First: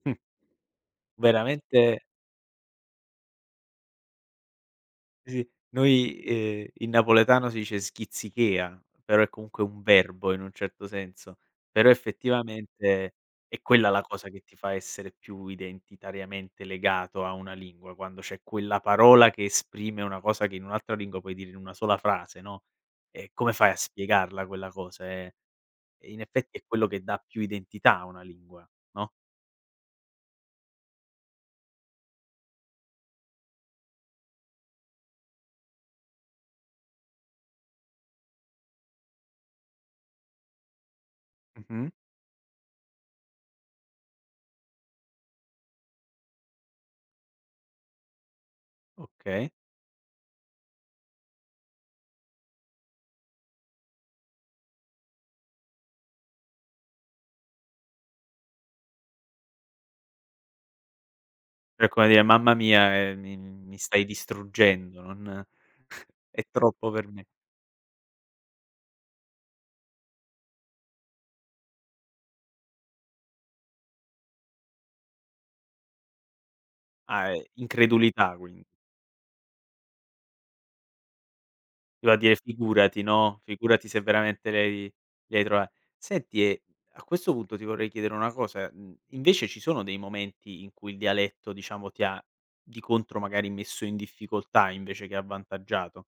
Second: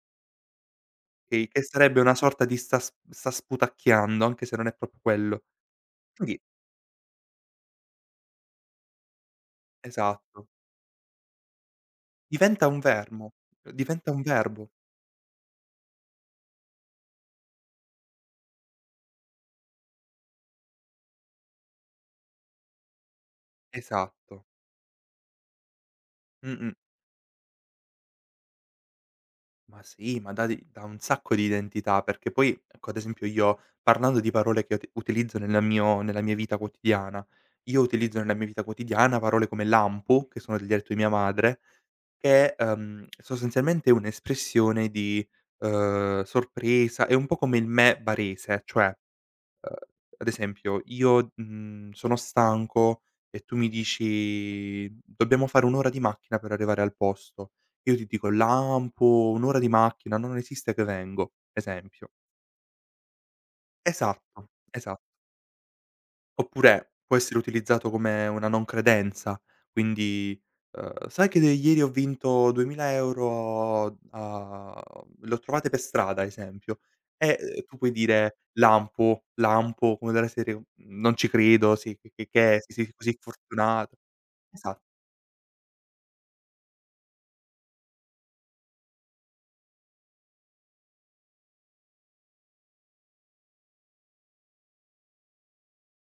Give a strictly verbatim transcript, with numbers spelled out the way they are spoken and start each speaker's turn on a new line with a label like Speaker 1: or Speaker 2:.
Speaker 1: Mh.
Speaker 2: kay, che sarebbe
Speaker 1: Veramente
Speaker 2: una sorta di sta s sta sputacchiando, anche se non è proprio quello,
Speaker 1: Sì, noi
Speaker 2: quindi
Speaker 1: ehm, in napoletano si dice schizzichea, però è comunque un verbo, in
Speaker 2: Esatto.
Speaker 1: un certo senso. Però,
Speaker 2: Diventa un
Speaker 1: effettivamente,
Speaker 2: verbo
Speaker 1: è
Speaker 2: uhm,
Speaker 1: quella la
Speaker 2: diventa un
Speaker 1: cosa che ti
Speaker 2: verbo.
Speaker 1: fa essere più identitariamente legato a una lingua, quando c'è quella parola che esprime una cosa che in un'altra lingua puoi dire in una sola frase, no, e come fai a
Speaker 2: Esatto.
Speaker 1: spiegarla quella cosa? Eh, in effetti, è
Speaker 2: Mh-mh.
Speaker 1: quello che dà più identità a una lingua, no?
Speaker 2: Ma sì, ma dà de dà un sacco di identità, perché poi, ecco, ad esempio, io, parlando di parole che uti utilizzo nel mio nella mia vita quotidiana, io utilizzo, nella mia vita quotidiana, parole come lampo, che sono del dialetto di mia madre,
Speaker 1: Mh-mh.
Speaker 2: che è, uhm, sostanzialmente, un'espressione di, uhm, sorpresa è un po' come il meh barese, cioè, uhm,
Speaker 1: Okay.
Speaker 2: ad esempio, io, mhmm, sono stanco e tu mi dici: "Dobbiamo fare un'ora di macchina per arrivare al posto". Io ti dico: "Lampo, un'ora di macchina, non esiste che vengo",
Speaker 1: È come
Speaker 2: esempio.
Speaker 1: dire: "Mamma mia, ehm, mi mi stai
Speaker 2: Esatto, esatto.
Speaker 1: distruggendo, non è troppo
Speaker 2: Oppure
Speaker 1: per
Speaker 2: può
Speaker 1: me".
Speaker 2: essere utilizzato come una non credenza, quindi, uhm: "Sai che de ieri ho vinto duemila euro a l'ho trovate per strada", esempio,
Speaker 1: Ah,
Speaker 2: e,
Speaker 1: è
Speaker 2: uhm, tu puoi
Speaker 1: incredulità,
Speaker 2: dire:
Speaker 1: quindi.
Speaker 2: "Lampo, lampo", come della serie: "Non ci credo, sì, ch
Speaker 1: Doveva
Speaker 2: ch
Speaker 1: dire:
Speaker 2: che sei
Speaker 1: "Figurati",
Speaker 2: così
Speaker 1: no,
Speaker 2: fortuna"
Speaker 1: "Figurati se veramente
Speaker 2: esa
Speaker 1: lei li hai trova" senti e, a questo punto, ti vorrei chiedere una cosa, mhmm, invece, ci sono dei momenti in cui il dialetto, diciamo, ti ha, di contro, magari, messo in difficoltà invece che avvantaggiato?